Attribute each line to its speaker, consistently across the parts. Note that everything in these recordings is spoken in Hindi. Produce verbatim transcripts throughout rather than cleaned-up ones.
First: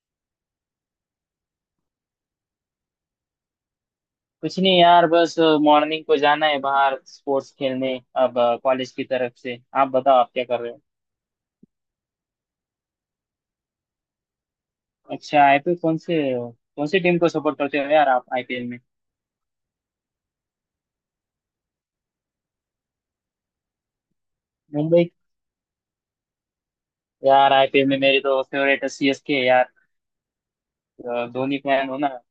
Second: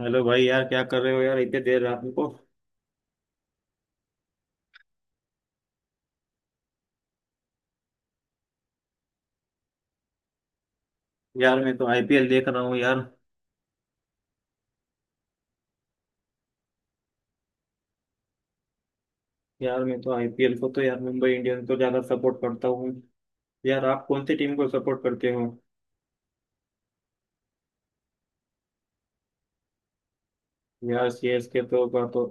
Speaker 1: हेलो भाई, यार क्या कर रहे हो यार इतने देर रात को।
Speaker 2: कुछ नहीं यार, बस मॉर्निंग को जाना है बाहर स्पोर्ट्स खेलने। अब कॉलेज की तरफ से। आप बताओ, आप क्या कर रहे हो?
Speaker 1: यार मैं तो आईपीएल देख रहा हूँ यार।
Speaker 2: अच्छा, आई पी एल कौन से? कौन सी टीम को सपोर्ट करते हो यार आप आई पी एल में?
Speaker 1: यार मैं तो आईपीएल को तो यार मुंबई इंडियंस को ज्यादा सपोर्ट करता हूँ। यार आप कौन सी टीम को सपोर्ट
Speaker 2: मुंबई?
Speaker 1: करते हो।
Speaker 2: यार आई पी एल में मेरी तो फेवरेट है सी एस के यार।
Speaker 1: यार
Speaker 2: अ, धोनी
Speaker 1: सीएसके तो
Speaker 2: फैन हो
Speaker 1: का
Speaker 2: ना।
Speaker 1: तो,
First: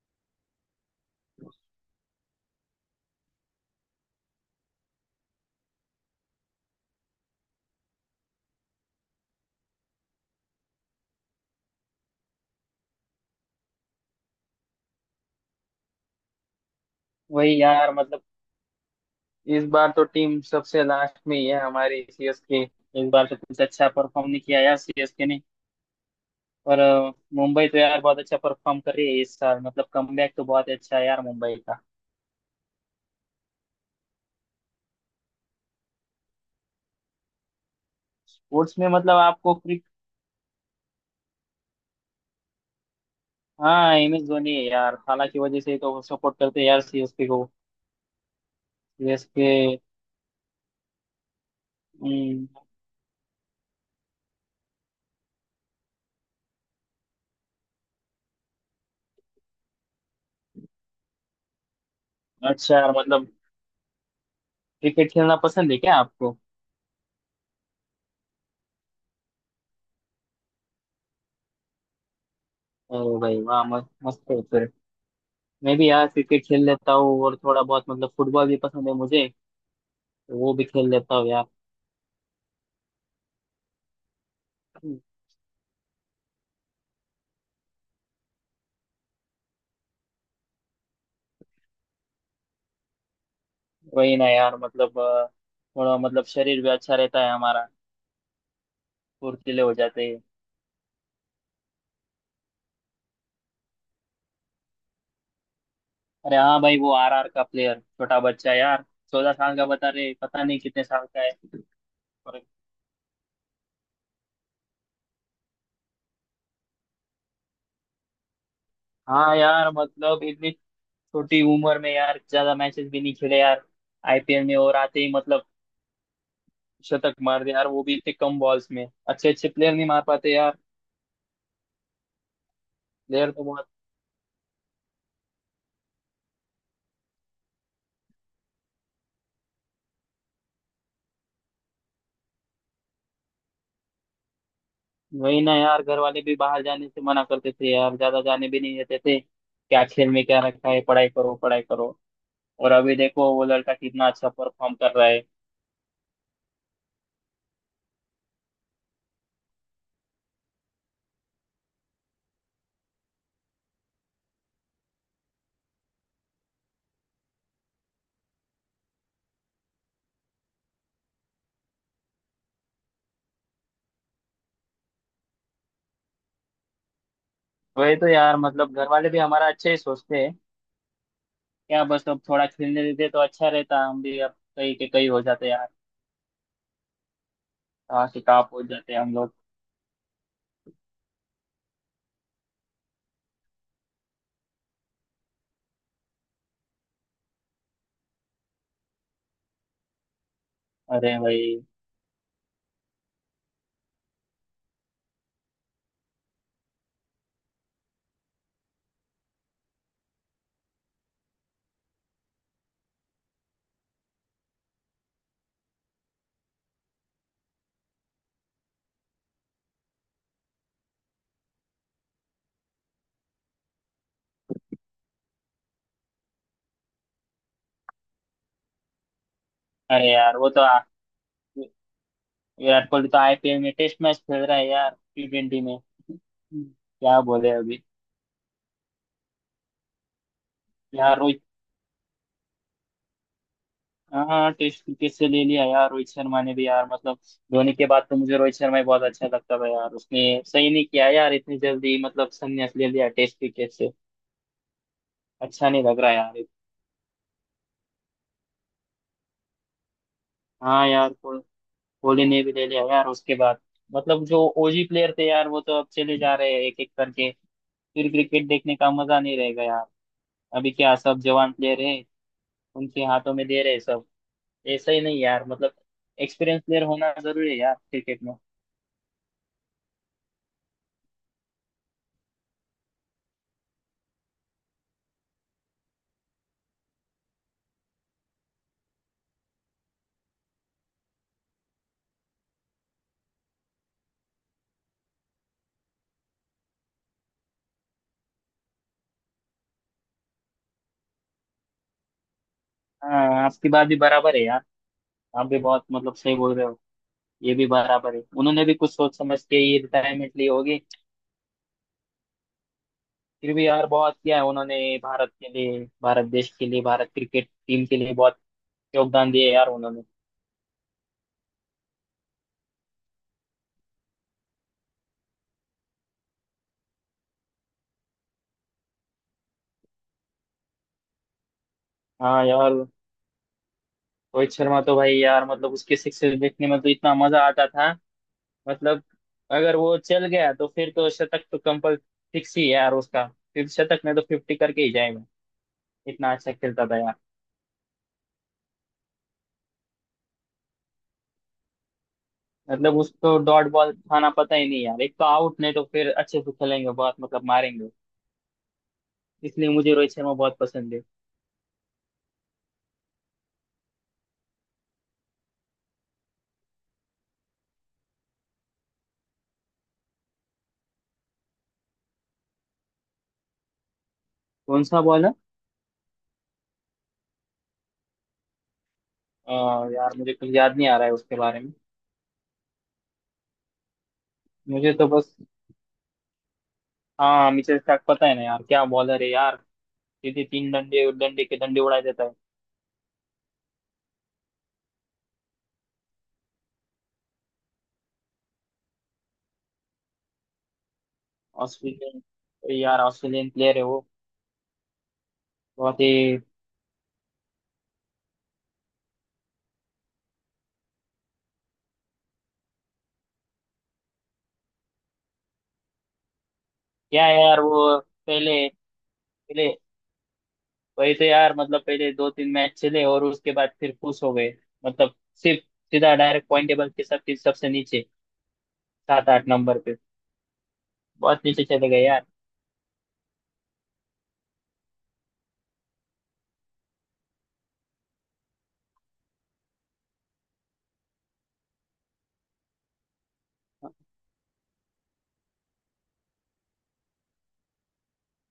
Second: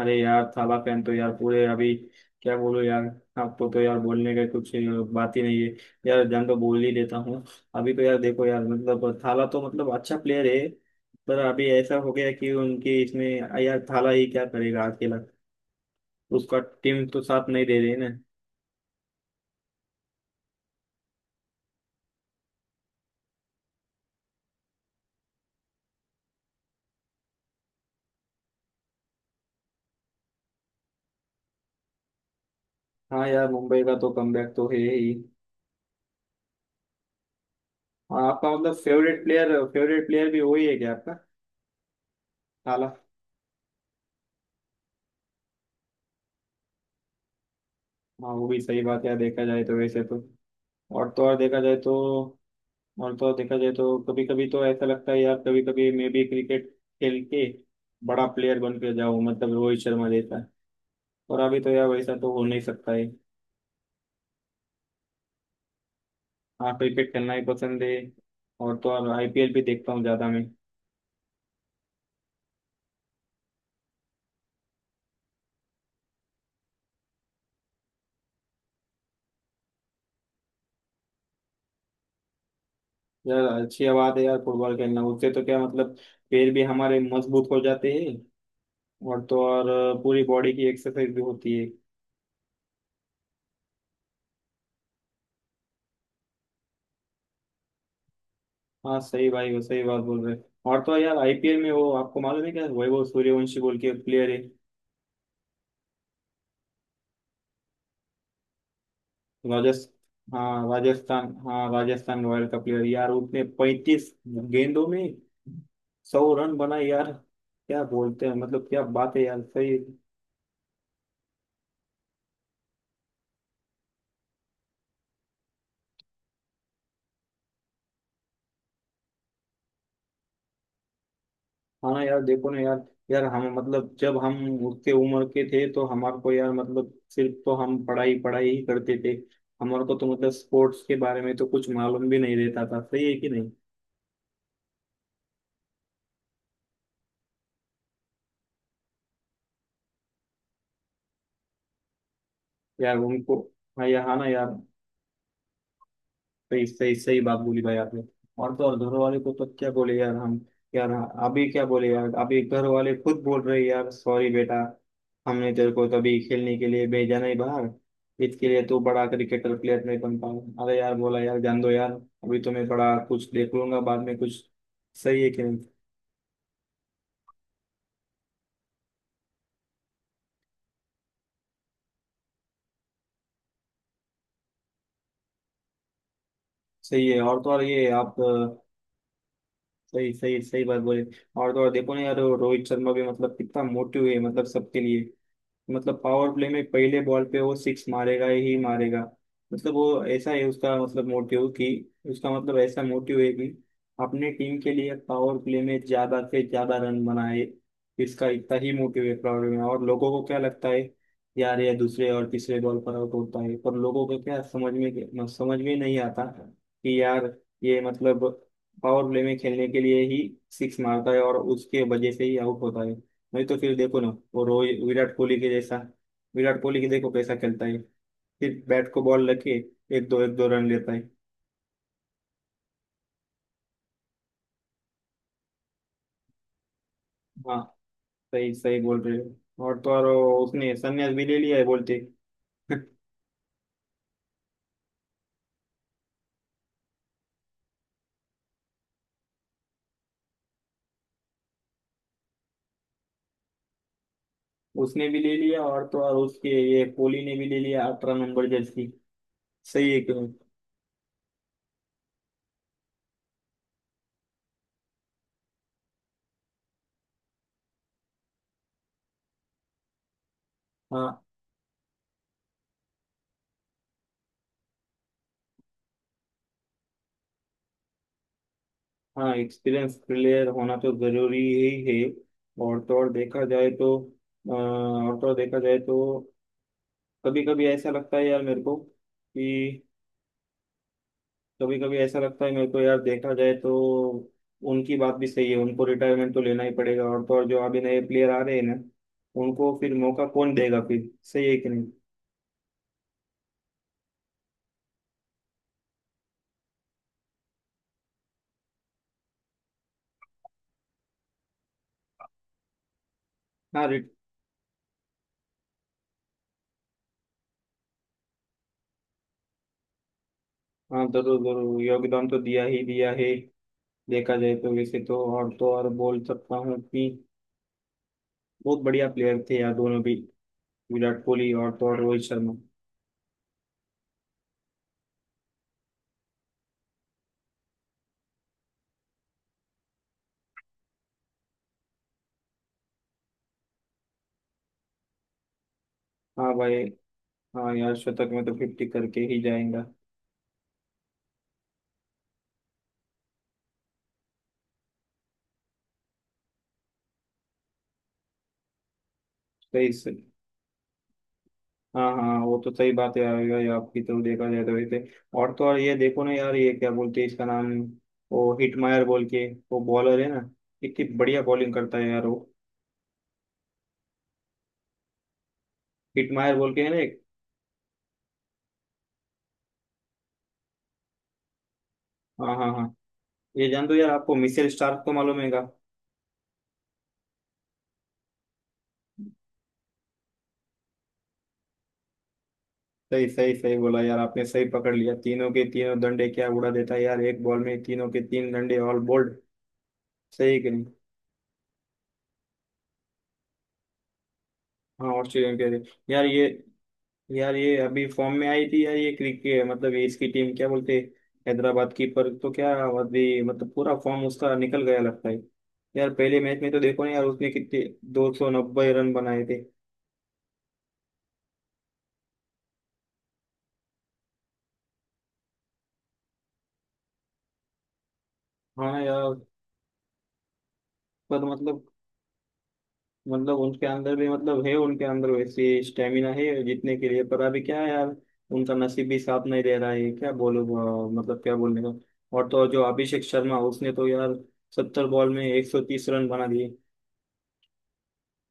Speaker 1: अरे यार थाला फैन तो यार पूरे अभी, क्या बोलूं यार। आपको तो यार बोलने का कुछ बात ही नहीं है। यार जान तो बोल ही देता हूँ। अभी तो यार देखो यार, मतलब थाला तो मतलब अच्छा प्लेयर है, पर अभी ऐसा हो गया कि उनके इसमें यार थाला ही क्या करेगा अकेला। उसका टीम तो साथ
Speaker 2: वही
Speaker 1: नहीं दे
Speaker 2: यार,
Speaker 1: रही ना।
Speaker 2: मतलब इस बार तो टीम सबसे लास्ट में ही है हमारी, सी एस के इस बार तो कुछ अच्छा परफॉर्म नहीं किया यार सी एस के ने। पर अ, मुंबई तो यार बहुत अच्छा परफॉर्म कर रही है इस साल, मतलब कमबैक तो बहुत अच्छा है यार मुंबई का।
Speaker 1: हाँ यार, मुंबई का तो कमबैक तो है ही। और आपका मतलब
Speaker 2: स्पोर्ट्स में मतलब
Speaker 1: फेवरेट प्लेयर,
Speaker 2: आपको।
Speaker 1: फेवरेट प्लेयर भी वही है क्या आपका, थाला?
Speaker 2: हाँ, एम एस धोनी है यार, खाला की वजह से ही तो सपोर्ट करते हैं यार सी एस के को।
Speaker 1: हाँ, वो भी सही बात है देखा
Speaker 2: सी एस के।
Speaker 1: जाए तो वैसे तो। और तो और देखा जाए तो, और तो और देखा जाए तो कभी कभी तो ऐसा लगता है यार, कभी कभी मैं भी क्रिकेट खेल के बड़ा प्लेयर बन के जाऊँ, मतलब रोहित शर्मा जैसा। और अभी तो यार वैसा तो हो नहीं
Speaker 2: अच्छा यार,
Speaker 1: सकता है।
Speaker 2: मतलब क्रिकेट खेलना पसंद है क्या आपको?
Speaker 1: हाँ, क्रिकेट खेलना ही पसंद है। और तो और आईपीएल भी देखता हूँ ज्यादा मैं।
Speaker 2: अरे भाई वाह! म- मस्त है फिर। मैं भी यार क्रिकेट खेल लेता हूँ और थोड़ा बहुत मतलब फुटबॉल भी पसंद है मुझे, तो वो भी खेल लेता हूँ यार।
Speaker 1: यार अच्छी बात है यार, फुटबॉल खेलना उससे तो क्या मतलब, पैर भी हमारे मजबूत हो जाते हैं। और तो और अ, पूरी बॉडी की एक्सरसाइज भी होती है।
Speaker 2: वही ना यार, मतलब अ, थोड़ा मतलब शरीर भी अच्छा रहता है हमारा,
Speaker 1: हाँ सही भाई, वो
Speaker 2: फुर्तीले हो
Speaker 1: सही बात
Speaker 2: जाते हैं।
Speaker 1: बोल रहे हैं। और तो यार आईपीएल में वो आपको मालूम है क्या, वैभव सूर्यवंशी बोल के प्लेयर है।
Speaker 2: अरे हाँ भाई, वो आर आर का प्लेयर, छोटा बच्चा यार। चौदह साल का बता
Speaker 1: राजस्थान,
Speaker 2: रहे, पता नहीं
Speaker 1: हाँ
Speaker 2: कितने साल का है।
Speaker 1: राजस्थान, हाँ राजस्थान
Speaker 2: और
Speaker 1: रॉयल का प्लेयर यार। उसने पैंतीस गेंदों में सौ रन बनाए यार, क्या बोलते हैं मतलब, क्या बात है
Speaker 2: हाँ
Speaker 1: यार,
Speaker 2: यार
Speaker 1: सही।
Speaker 2: मतलब इतनी छोटी उम्र में यार, ज्यादा मैचेस भी नहीं खेले यार आई पी एल में, और आते ही मतलब शतक मार दे यार, वो भी इतने कम बॉल्स में! अच्छे अच्छे प्लेयर नहीं मार पाते यार,
Speaker 1: हाँ यार देखो ना यार, यार
Speaker 2: प्लेयर
Speaker 1: हम
Speaker 2: तो बहुत।
Speaker 1: मतलब जब हम उतने उम्र के थे तो हमारे को यार, मतलब सिर्फ तो हम पढ़ाई पढ़ाई ही करते थे। हमारे को तो मतलब स्पोर्ट्स के बारे में तो कुछ मालूम भी नहीं रहता था, सही है कि नहीं।
Speaker 2: वही ना यार, घर वाले भी बाहर जाने से मना करते थे यार, ज्यादा जाने भी नहीं देते थे। क्या खेल में क्या रखा है, पढ़ाई करो पढ़ाई करो। और
Speaker 1: यार
Speaker 2: अभी देखो
Speaker 1: उनको,
Speaker 2: वो लड़का
Speaker 1: हाँ यार,
Speaker 2: कितना
Speaker 1: हाँ ना
Speaker 2: अच्छा
Speaker 1: यार।
Speaker 2: परफॉर्म कर रहा है।
Speaker 1: सही सही सही बात बोली भाई आपने। और तो और घर वाले को तो क्या बोले यार हम, यार अभी क्या बोले यार, अभी घर वाले खुद बोल रहे यार सॉरी बेटा, हमने तेरे को तभी खेलने के लिए भेजा नहीं बाहर, इसके लिए तू बड़ा क्रिकेटर प्लेयर नहीं बन पाया। अरे यार, बोला यार जान दो यार, अभी तो मैं थोड़ा कुछ देख लूंगा बाद में कुछ, सही है कि नहीं।
Speaker 2: वही तो यार, मतलब घर वाले भी हमारा अच्छा ही सोचते हैं क्या, बस अब थोड़ा खेलने देते तो अच्छा रहता, हम भी अब कहीं के कहीं हो जाते यार,
Speaker 1: सही है। और तो और ये
Speaker 2: कहाँ
Speaker 1: आप
Speaker 2: से कहाँ
Speaker 1: अ,
Speaker 2: पहुंच जाते हम लोग।
Speaker 1: सही सही सही बात बोले। और तो और देखो ना यार, रोहित शर्मा भी मतलब कितना मोटिव है मतलब सबके लिए। मतलब पावर प्ले में पहले बॉल पे वो सिक्स मारेगा ही मारेगा। मतलब वो ऐसा है उसका मतलब
Speaker 2: अरे भाई!
Speaker 1: मोटिव कि, उसका मतलब ऐसा मोटिव है कि अपने टीम के लिए पावर प्ले में ज्यादा से ज्यादा रन बनाए। इसका इतना ही मोटिव है पावर में, और लोगों को क्या लगता है यार, ये दूसरे और तीसरे बॉल पर आउट होता है। पर लोगों को क्या समझ में, मतलब समझ में नहीं आता कि यार, ये मतलब पावर प्ले में खेलने के लिए ही सिक्स मारता है, और उसके वजह से ही आउट होता है। नहीं तो फिर देखो ना, वो रोहित विराट कोहली के जैसा, विराट कोहली के देखो कैसा खेलता है, फिर बैट को बॉल लगे एक
Speaker 2: अरे
Speaker 1: दो एक
Speaker 2: यार
Speaker 1: दो
Speaker 2: वो तो
Speaker 1: रन
Speaker 2: आ,
Speaker 1: लेता है।
Speaker 2: विराट कोहली तो आई पी एल में टेस्ट मैच खेल रहा है यार, टी ट्वेंटी में। क्या बोले
Speaker 1: हाँ
Speaker 2: अभी?
Speaker 1: सही सही बोल रहे हो। और तो और वो उसने संन्यास
Speaker 2: यार
Speaker 1: भी ले
Speaker 2: रोहित।
Speaker 1: लिया है बोलते।
Speaker 2: हाँ, टेस्ट क्रिकेट से ले लिया यार रोहित शर्मा ने भी यार, मतलब धोनी के बाद तो मुझे रोहित शर्मा ही बहुत अच्छा लगता था यार, उसने सही नहीं किया यार, इतनी जल्दी मतलब संन्यास ले लिया टेस्ट क्रिकेट से।
Speaker 1: उसने भी ले लिया,
Speaker 2: अच्छा नहीं
Speaker 1: और तो
Speaker 2: लग रहा
Speaker 1: और
Speaker 2: यार।
Speaker 1: उसके ये कोहली ने भी ले लिया अठारह नंबर जर्सी। सही है क्यों।
Speaker 2: हाँ यार, को- कोहली ने भी ले लिया यार उसके बाद। मतलब जो ओ जी प्लेयर थे यार, वो तो अब चले जा रहे हैं एक एक करके। फिर क्रिकेट देखने का मजा नहीं रहेगा यार। अभी क्या, सब
Speaker 1: हाँ
Speaker 2: जवान प्लेयर है, उनके हाथों में दे रहे हैं सब। ऐसा ही नहीं यार, मतलब एक्सपीरियंस प्लेयर होना जरूरी है यार क्रिकेट में।
Speaker 1: हाँ, एक्सपीरियंस प्लेयर होना तो जरूरी ही है। और तो और देखा जाए तो, अ, और तो और देखा जाए तो कभी कभी ऐसा लगता है यार मेरे को कि, कभी कभी ऐसा लगता है मेरे को यार, देखा जाए तो उनकी बात भी सही है, उनको रिटायरमेंट तो लेना ही पड़ेगा। और तो और जो अभी नए प्लेयर आ रहे हैं ना, उनको फिर मौका कौन देगा फिर, सही है कि नहीं।
Speaker 2: हाँ, आपकी बात भी बराबर है यार, आप भी बहुत मतलब सही बोल रहे हो। ये भी बराबर है, उन्होंने भी कुछ सोच समझ के ये रिटायरमेंट ली होगी। फिर भी
Speaker 1: हाँ
Speaker 2: यार
Speaker 1: रिट
Speaker 2: बहुत किया है उन्होंने, भारत के लिए, भारत देश के लिए, भारत क्रिकेट टीम के लिए बहुत योगदान दिए यार उन्होंने।
Speaker 1: हाँ जरूर जरूर योगदान तो दिया ही दिया है। देखा जाए तो वैसे तो और तो और बोल सकता हूँ कि बहुत बढ़िया प्लेयर थे यार दोनों भी, विराट कोहली और तो और रोहित
Speaker 2: हाँ
Speaker 1: शर्मा।
Speaker 2: यार, रोहित शर्मा तो भाई यार मतलब उसके सिक्स देखने में तो इतना मजा आता था मतलब, अगर वो चल गया तो फिर तो शतक तो कंपल फिक्स ही है यार उसका। फिर शतक नहीं तो फिफ्टी करके ही जाएगा, इतना
Speaker 1: हाँ
Speaker 2: अच्छा
Speaker 1: भाई,
Speaker 2: खेलता था यार।
Speaker 1: हाँ यार शतक में तो फिफ्टी करके ही जाएगा।
Speaker 2: मतलब उसको डॉट बॉल खाना पता ही नहीं यार, एक तो आउट नहीं तो फिर अच्छे से खेलेंगे, बहुत मतलब मारेंगे। इसलिए मुझे रोहित
Speaker 1: सही।
Speaker 2: शर्मा बहुत पसंद है।
Speaker 1: हाँ हाँ, वो तो सही बात है यार, ये आपकी तो देखा जाए तो वैसे। और तो और ये देखो ना यार, ये क्या बोलते हैं इसका नाम, वो हिटमायर बोल के, वो बॉलर है ना, कितनी बढ़िया बॉलिंग करता है यार वो।
Speaker 2: कौन सा बॉल है?
Speaker 1: हिटमायर बोल के है ना एक।
Speaker 2: अ, यार मुझे कुछ याद नहीं आ रहा है उसके बारे में।
Speaker 1: हाँ हाँ हाँ, ये जान दो यार, आपको मिचेल
Speaker 2: मुझे
Speaker 1: स्टार्क
Speaker 2: तो
Speaker 1: को
Speaker 2: बस।
Speaker 1: मालूम है क्या।
Speaker 2: हाँ, मिचेल स्टार्क पता है ना यार, क्या बॉलर है यार! सीधे तीन डंडे, डंडे के डंडे उड़ा देता है।
Speaker 1: सही सही सही बोला यार आपने, सही पकड़ लिया, तीनों के तीनों डंडे क्या उड़ा देता है यार, एक बॉल में तीनों के तीन डंडे ऑल बोल्ड, सही कि नहीं।
Speaker 2: ऑस्ट्रेलियन यार, ऑस्ट्रेलियन प्लेयर है वो,
Speaker 1: हाँ ऑस्ट्रेलियन के लिए।
Speaker 2: बहुत
Speaker 1: यार
Speaker 2: ही।
Speaker 1: ये यार ये अभी फॉर्म में आई थी यार, ये क्रिकेट मतलब ये इसकी टीम क्या बोलते हैं, हैदराबाद की, पर तो क्या, अभी मतलब पूरा फॉर्म उसका निकल गया लगता है यार। पहले मैच में तो देखो ना यार,
Speaker 2: क्या
Speaker 1: उसने
Speaker 2: यार
Speaker 1: कितने
Speaker 2: वो
Speaker 1: दो सौ
Speaker 2: पहले
Speaker 1: नब्बे रन बनाए थे।
Speaker 2: पहले वही तो यार, मतलब पहले दो तीन मैच चले और उसके बाद फिर खुश हो गए मतलब, सिर्फ सीधा डायरेक्ट पॉइंट टेबल के सब सबसे नीचे,
Speaker 1: हाँ
Speaker 2: सात
Speaker 1: यार,
Speaker 2: आठ नंबर पे, बहुत
Speaker 1: पर
Speaker 2: नीचे
Speaker 1: मतलब,
Speaker 2: चले गए यार।
Speaker 1: मतलब उनके अंदर भी मतलब है, उनके अंदर वैसे स्टेमिना है जीतने के लिए, पर अभी क्या है यार, उनका नसीब भी साथ नहीं दे रहा है, क्या बोलो, अ, मतलब क्या बोलने का। और तो और जो अभिषेक शर्मा, उसने तो यार सत्तर बॉल में एक सौ तीस रन बना दिए।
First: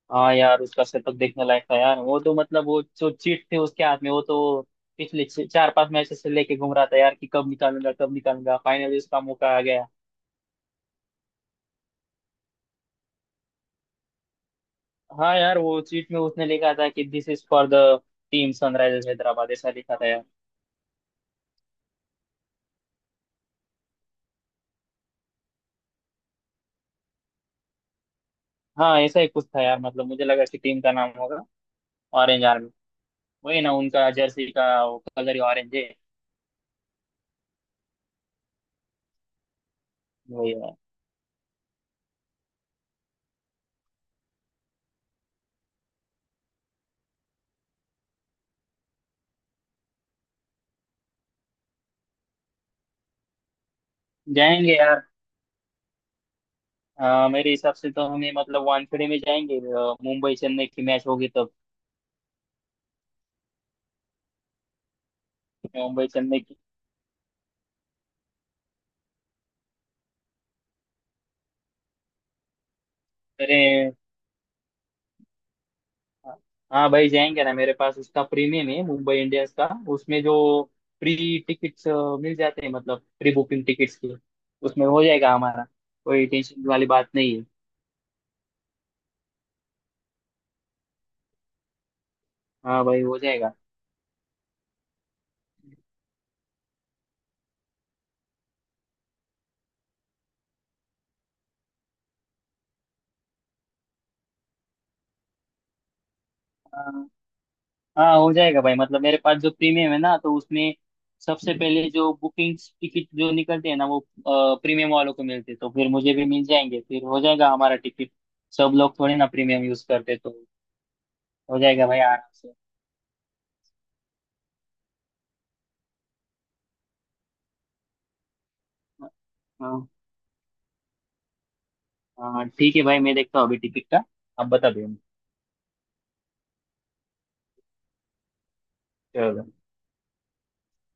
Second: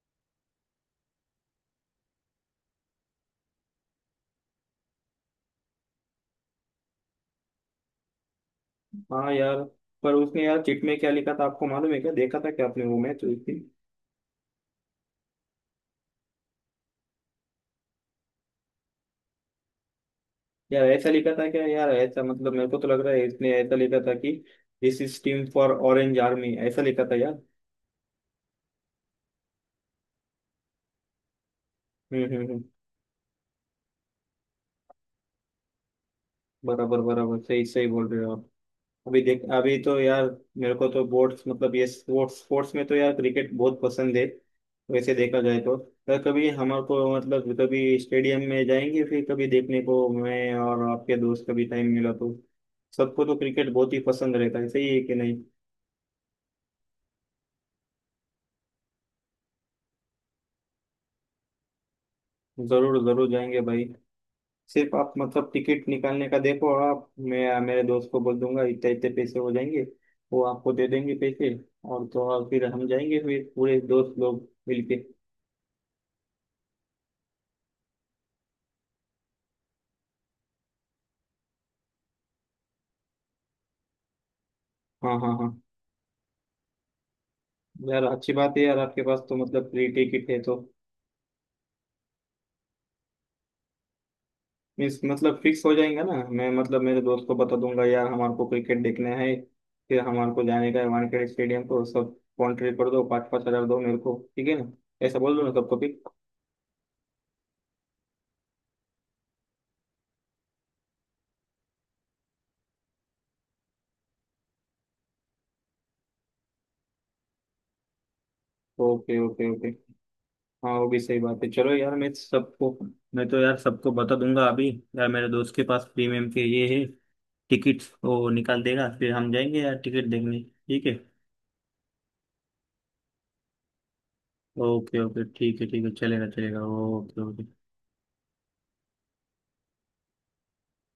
Speaker 2: हाँ यार, उसका शतक देखने लायक था यार वो तो, मतलब वो जो चीट थे उसके हाथ में, वो तो पिछले छ- चार पांच मैच से लेके घूम रहा था यार कि कब निकालूंगा कब निकालूंगा, फाइनली उसका
Speaker 1: हाँ
Speaker 2: मौका
Speaker 1: यार,
Speaker 2: आ गया।
Speaker 1: पर उसने यार चिट में क्या लिखा था आपको मालूम है क्या, देखा था क्या आपने वो मैच उस दिन।
Speaker 2: हाँ यार वो चीट में उसने लिखा था कि "this is for the team Sunrisers Hyderabad", ऐसा लिखा था।
Speaker 1: यार ऐसा लिखा था क्या यार, ऐसा, मतलब मेरे को तो लग रहा है इसने ऐसा लिखा था कि this is team for orange army, ऐसा लिखा था यार।
Speaker 2: हाँ, ऐसा ही कुछ था यार, मतलब मुझे लगा कि टीम का नाम होगा
Speaker 1: हम्म
Speaker 2: ऑरेंज
Speaker 1: हम्म हम्म।
Speaker 2: आर्मी, वही ना उनका जर्सी का वो कलर ही ऑरेंज है,
Speaker 1: बराबर बराबर, सही सही बोल रहे हो आप। अभी देख अभी तो यार
Speaker 2: वही है।
Speaker 1: मेरे को तो बोर्ड्स, मतलब ये स्पोर्ट्स, स्पोर्ट्स में तो यार क्रिकेट बहुत पसंद है वैसे देखा जाए तो। पर कभी हमारे को मतलब, कभी स्टेडियम में जाएंगे फिर कभी देखने को, मैं और आपके दोस्त, कभी टाइम मिला तो, सबको तो क्रिकेट बहुत ही पसंद रहता है,
Speaker 2: जाएंगे
Speaker 1: सही है
Speaker 2: यार।
Speaker 1: कि नहीं।
Speaker 2: अ, मेरे हिसाब से तो हमें मतलब वानखेड़े में जाएंगे, अ, मुंबई चेन्नई की मैच होगी तब।
Speaker 1: जरूर जरूर जाएंगे भाई। सिर्फ आप मतलब टिकट
Speaker 2: मुंबई
Speaker 1: निकालने का
Speaker 2: चेन्नई की।
Speaker 1: देखो, आप, मैं मेरे दोस्त को बोल दूंगा इतने इतने पैसे हो जाएंगे, वो आपको दे देंगे पैसे। और तो और फिर हम जाएंगे फिर पूरे
Speaker 2: अरे
Speaker 1: दोस्त लोग मिलके।
Speaker 2: हाँ भाई, जाएंगे ना, मेरे पास उसका प्रीमियम है मुंबई इंडियंस का, उसमें जो प्री टिकट्स मिल जाते हैं, मतलब प्री बुकिंग टिकट्स की, उसमें हो
Speaker 1: हाँ
Speaker 2: जाएगा
Speaker 1: हाँ हाँ,
Speaker 2: हमारा, कोई टेंशन वाली बात नहीं है।
Speaker 1: यार अच्छी बात है यार, आपके पास तो मतलब फ्री टिकट है तो,
Speaker 2: हाँ भाई हो जाएगा।
Speaker 1: मीन्स मतलब फिक्स हो जाएगा ना। मैं मतलब मेरे दोस्त को बता दूंगा यार हमारे को क्रिकेट देखना है, फिर हमारे को जाने का है वानखेड़े स्टेडियम को। सब कॉन्ट्री कर दो, पाँच पाँच हजार दो मेरे को, ठीक है ना, ऐसा बोल दो ना सबको भी।
Speaker 2: हाँ, हो जाएगा भाई, मतलब मेरे पास जो प्रीमियम है ना तो उसमें सबसे पहले जो बुकिंग टिकट जो निकलते हैं ना, वो प्रीमियम वालों को मिलते हैं, तो फिर मुझे भी मिल जाएंगे, फिर हो जाएगा हमारा टिकट। सब लोग थोड़ी
Speaker 1: ओके
Speaker 2: ना
Speaker 1: ओके
Speaker 2: प्रीमियम
Speaker 1: ओके,
Speaker 2: यूज करते तो।
Speaker 1: हाँ वो भी सही बात है।
Speaker 2: हो
Speaker 1: चलो
Speaker 2: जाएगा
Speaker 1: यार
Speaker 2: भाई
Speaker 1: मैं
Speaker 2: आराम से।
Speaker 1: सबको, मैं तो यार सबको बता दूंगा अभी, यार मेरे दोस्त के पास प्रीमियम के ये है, टिकट वो निकाल देगा, फिर हम जाएंगे यार
Speaker 2: हाँ
Speaker 1: टिकट देखने, ठीक है।
Speaker 2: हाँ हाँ, ठीक है भाई, मैं देखता हूँ अभी टिकट का, आप बता दो।
Speaker 1: ओके ओके, ठीक है ठीक है, चलेगा चलेगा, ओके ओके।
Speaker 2: चलो।